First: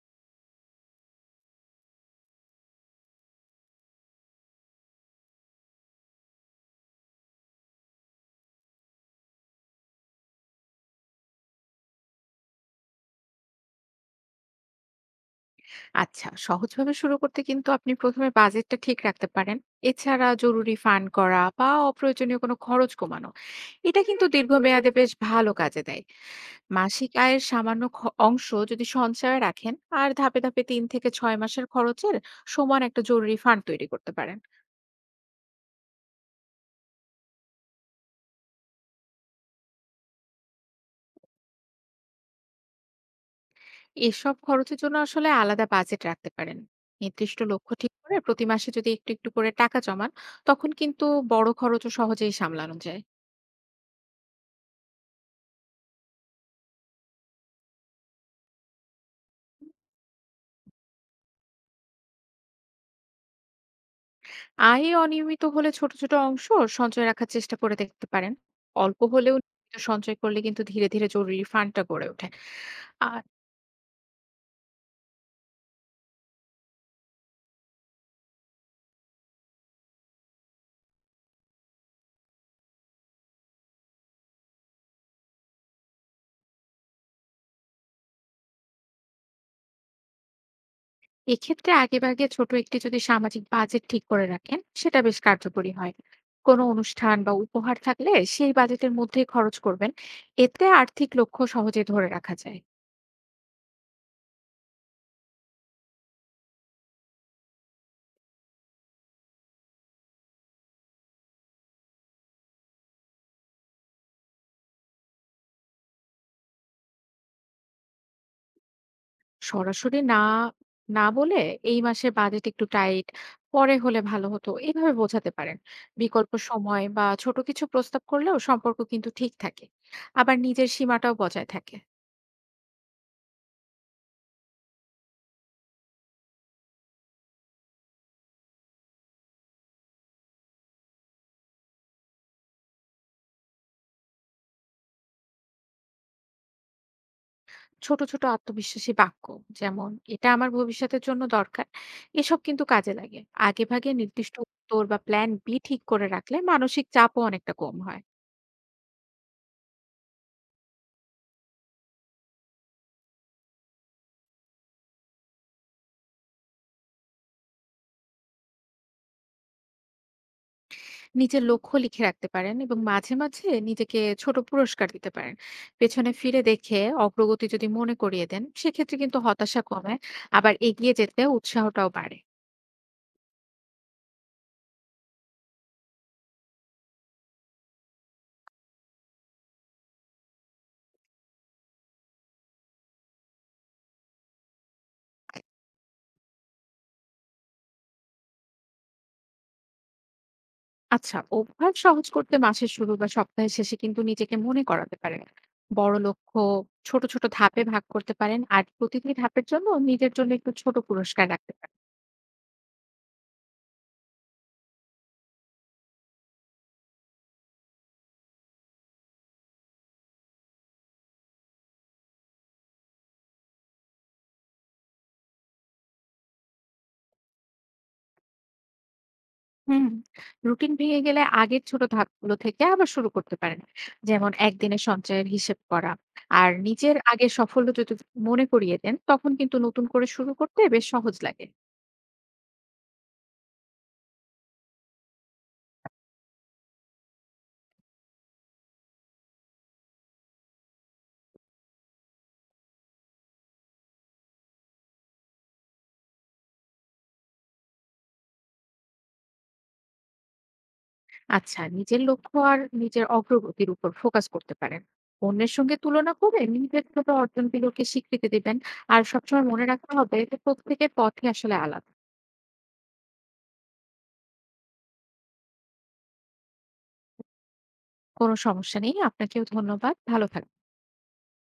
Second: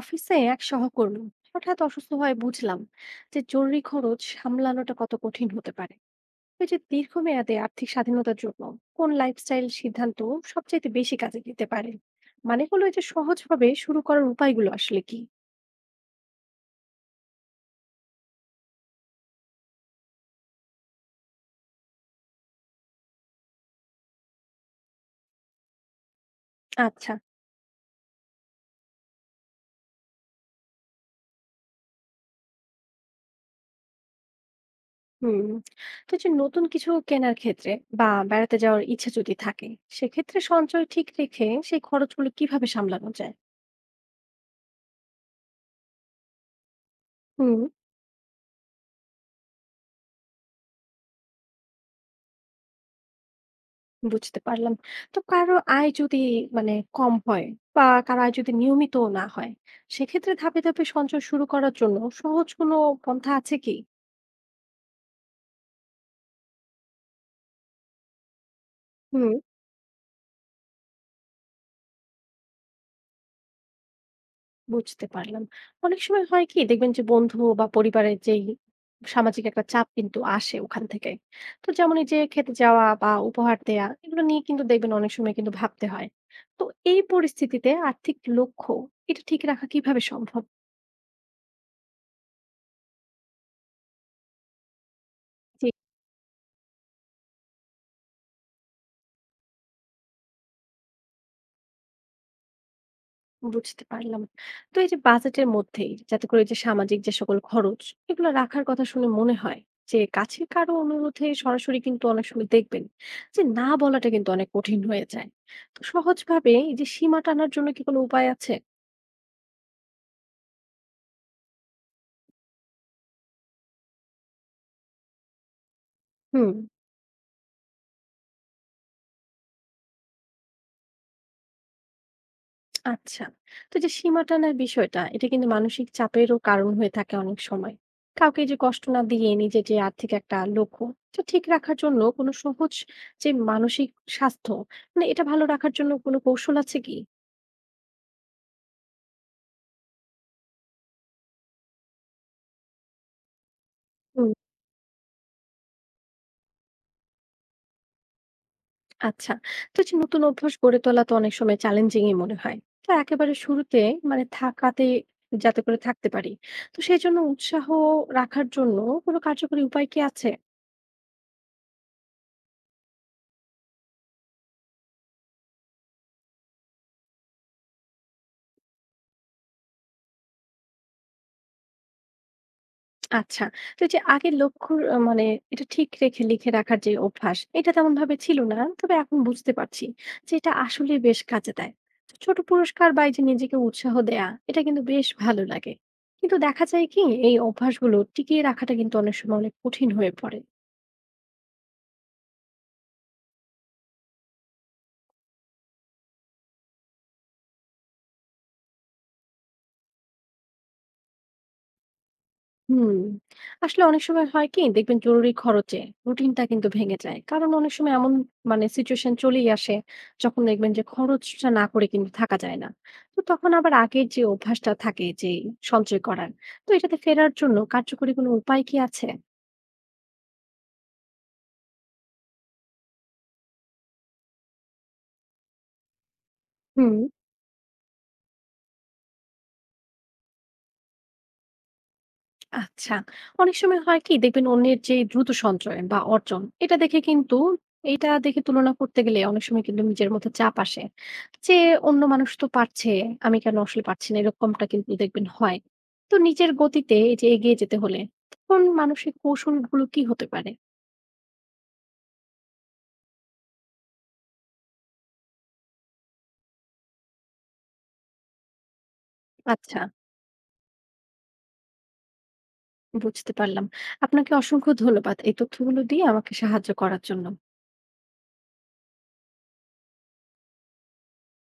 অফিসে এক সহকর্মী হঠাৎ অসুস্থ হয়ে বুঝলাম যে জরুরি খরচ সামলানোটা কত কঠিন হতে পারে। এই যে দীর্ঘমেয়াদে আর্থিক স্বাধীনতার জন্য কোন লাইফস্টাইল সিদ্ধান্ত সবচাইতে বেশি কাজে দিতে পারে, মানে হলো এই যে সহজভাবে শুরু করার উপায়গুলো আসলে কি? আচ্ছা, সহজভাবে শুরু করতে কিন্তু আপনি ১ম এ বাজেটটা ঠিক রাখতে পারেন। এছাড়া জরুরি ফান্ড করা বা অপ্রয়োজনীয় কোনো খরচ কমানো। এটা কিন্তু দীর্ঘমেয়াদে বেশ ভালো কাজে দেয়। মাসিক আচ্ছা। আয়ের সামান্য অংশ যদি সঞ্চয়ে রাখেন আর ধাপে, ধাপে ৩ থেকে ৬ মাসের খরচের সমান একটা জরুরি ফান্ড তৈরি করতে পারেন। হুম। তো এই যে নতুন কিছু কেনার ক্ষেত্রে বা বেড়াতে যাওয়ার ইচ্ছে যদি থাকে, সেক্ষেত্রে সঞ্চয় ঠিক রেখে সেই খরচগুলো কিভাবে সামলানো যায়? এসব খরচের জন্য আসলে আলাদা বাজেট রাখতে পারেন। নির্দিষ্ট হুম। লক্ষ্য ঠিক করে প্রতি মাসে যদি একটু, একটু করে টাকা জমান, তখন কিন্তু বড় খরচও সহজেই সামলানো যায়। বুঝতে পারলাম। তো কারো আয় যদি মানে কম হয়, বা কারো আয় যদি নিয়মিতও না হয়, সেক্ষেত্রে ধাপে, ধাপে সঞ্চয় শুরু করার জন্য সহজ কোনো পন্থা আছে কি? আয় অনিয়মিত হলে ছোট, ছোট অংশ সঞ্চয় রাখার চেষ্টা করে দেখতে পারেন। অল্প হুম। হলেও নিয়মিত সঞ্চয় করলে কিন্তু ধীরে, ধীরে জরুরি ফান্ডটা গড়ে ওঠে। আর বুঝতে পারলাম। অনেক সময় হয় কি দেখবেন যে বন্ধু বা পরিবারের যেই সামাজিক একটা চাপ কিন্তু আসে ওখান থেকে। তো যেমন এই যে খেতে যাওয়া বা উপহার দেয়া এগুলো নিয়ে কিন্তু দেখবেন অনেক সময় কিন্তু ভাবতে হয়। তো এই পরিস্থিতিতে আর্থিক লক্ষ্য এটা ঠিক রাখা কিভাবে সম্ভব? এক্ষেত্রে আগেভাগে ছোট একটি যদি সামাজিক বাজেট ঠিক করে রাখেন, সেটা বেশ জি। কার্যকরী হয়। কোনো অনুষ্ঠান বা উপহার থাকলে সেই বাজেটের মধ্যেই খরচ করবেন। এতে আর্থিক লক্ষ্য সহজে ধরে রাখা যায়। বুঝতে পারলাম। তো এই যে বাজেটের মধ্যেই যাতে করে এই যে সামাজিক যে সকল খরচ এগুলো রাখার কথা শুনে মনে হয় যে কাছের কারো অনুরোধে সরাসরি কিন্তু অনেক সময় দেখবেন যে না বলাটা কিন্তু অনেক কঠিন হয়ে যায়। তো সহজভাবে এই যে সীমা টানার জন্য কি কোনো উপায় আছে? সরাসরি না বলে এই মাসের বাজেট একটু টাইট, পরে হলে ভালো হতো এভাবে বোঝাতে পারেন। বিকল্প হুম। সময় বা ছোট কিছু প্রস্তাব করলেও সম্পর্ক কিন্তু ঠিক থাকে। আবার নিজের সীমাটাও বজায় থাকে। আচ্ছা। তো এই যে সীমা টানার বিষয়টা, এটা কিন্তু মানসিক চাপেরও কারণ হয়ে থাকে অনেক সময়। কাউকে এই যে কষ্ট না দিয়ে নিজের যে আর্থিক একটা লক্ষ্য, এটা ঠিক রাখার জন্য কোনো সহজ যে মানসিক স্বাস্থ্য, মানে এটা ভালো রাখার জন্য কোনো কৌশল আছে কি? ছোট, ছোট আত্মবিশ্বাসী বাক্য যেমন এটা আমার ভবিষ্যতের জন্য দরকার। এসব কিন্তু কাজে লাগে। আগেভাগে হুম, নির্দিষ্ট উত্তর বা প্ল্যান বি ঠিক করে রাখলে মানসিক চাপও অনেকটা কম হয়। আচ্ছা। তো এই যে নতুন অভ্যাস গড়ে তোলা তো অনেক সময় চ্যালেঞ্জিংই মনে হয়। তো একেবারে শুরুতে মানে থাকাতে যাতে করে থাকতে পারি। তো সেই জন্য উৎসাহ রাখার জন্য কোনো কার্যকরী উপায় কি আছে? নিজের লক্ষ্য লিখে রাখতে পারেন এবং মাঝে মাঝে নিজেকে ছোট পুরস্কার দিতে পারেন। পেছনে ফিরে দেখে অগ্রগতি যদি মনে করিয়ে দেন, সেক্ষেত্রে কিন্তু হতাশা কমে, আবার এগিয়ে যেতে উৎসাহটাও বাড়ে। আচ্ছা। তো এই যে আগের লক্ষ্যর মানে এটা ঠিক রেখে লিখে রাখার যে অভ্যাস, এটা তেমনভাবে ছিল না। তবে এখন বুঝতে পারছি যে এটা আসলেই বেশ কাজে দেয়। তো ছোট পুরস্কার বা এই যে নিজেকে উৎসাহ দেয়া, এটা কিন্তু বেশ ভালো লাগে। কিন্তু দেখা যায় কি এই অভ্যাসগুলো টিকিয়ে রাখাটা কিন্তু অনেক সময় অনেক কঠিন হয়ে পড়ে। আচ্ছা, অভ্যাস সহজ করতে মাসের শুরু বা সপ্তাহের শেষে কিন্তু নিজেকে মনে করাতে পারেন। বড় লক্ষ্য ছোট ছোট ধাপে ভাগ করতে পারেন আর প্রতিটি ধাপের জন্য নিজের জন্য একটু ছোট পুরস্কার রাখতে হুম। আসলে অনেক সময় হয় কি দেখবেন জরুরি খরচে রুটিনটা কিন্তু ভেঙে যায়, কারণ অনেক সময় এমন মানে সিচুয়েশন চলেই আসে যখন দেখবেন যে খরচটা না করে কিন্তু থাকা যায় না। তো তখন আবার আগের যে অভ্যাসটা থাকে যে সঞ্চয় করার, তো এটাতে ফেরার জন্য কার্যকরী কোনো উপায় কি আছে? হুম। রুটিন ভেঙে গেলে আগের ছোট ধাপগুলো থেকে আবার শুরু করতে পারেন, যেমন একদিনের সঞ্চয়ের হিসেব করা। আর নিজের হুম। আগের সাফল্য যদি মনে করিয়ে দেন, তখন কিন্তু নতুন করে শুরু করতে বেশ সহজ লাগে। আচ্ছা। অনেক সময় হয় কি দেখবেন অন্যের যে দ্রুত সঞ্চয় বা অর্জন এটা দেখে কিন্তু এটা দেখে তুলনা করতে গেলে অনেক সময় কিন্তু নিজের মধ্যে চাপ আসে যে অন্য মানুষ তো পারছে, আমি কেন আসলে পারছি না, এরকমটা কিন্তু দেখবেন হয়। তো নিজের গতিতে এই যে এগিয়ে যেতে হলে তখন মানসিক কৌশলগুলো কি হতে পারে? আচ্ছা, নিজের লক্ষ্য আর নিজের অগ্রগতির উপর ফোকাস করতে পারেন। অন্যের সঙ্গে তুলনা করে নিজের ছোট অর্জনগুলোকে স্বীকৃতি দিবেন। আর সবসময় মনে আচ্ছা। রাখতে হবে যে প্রত্যেকের পথই আসলে আলাদা। বুঝতে পারলাম। আপনাকে অসংখ্য ধন্যবাদ এই তথ্যগুলো দিয়ে আমাকে সাহায্য করার জন্য। কোনো সমস্যা নেই, আপনাকেও ধন্যবাদ, ভালো থাকবেন।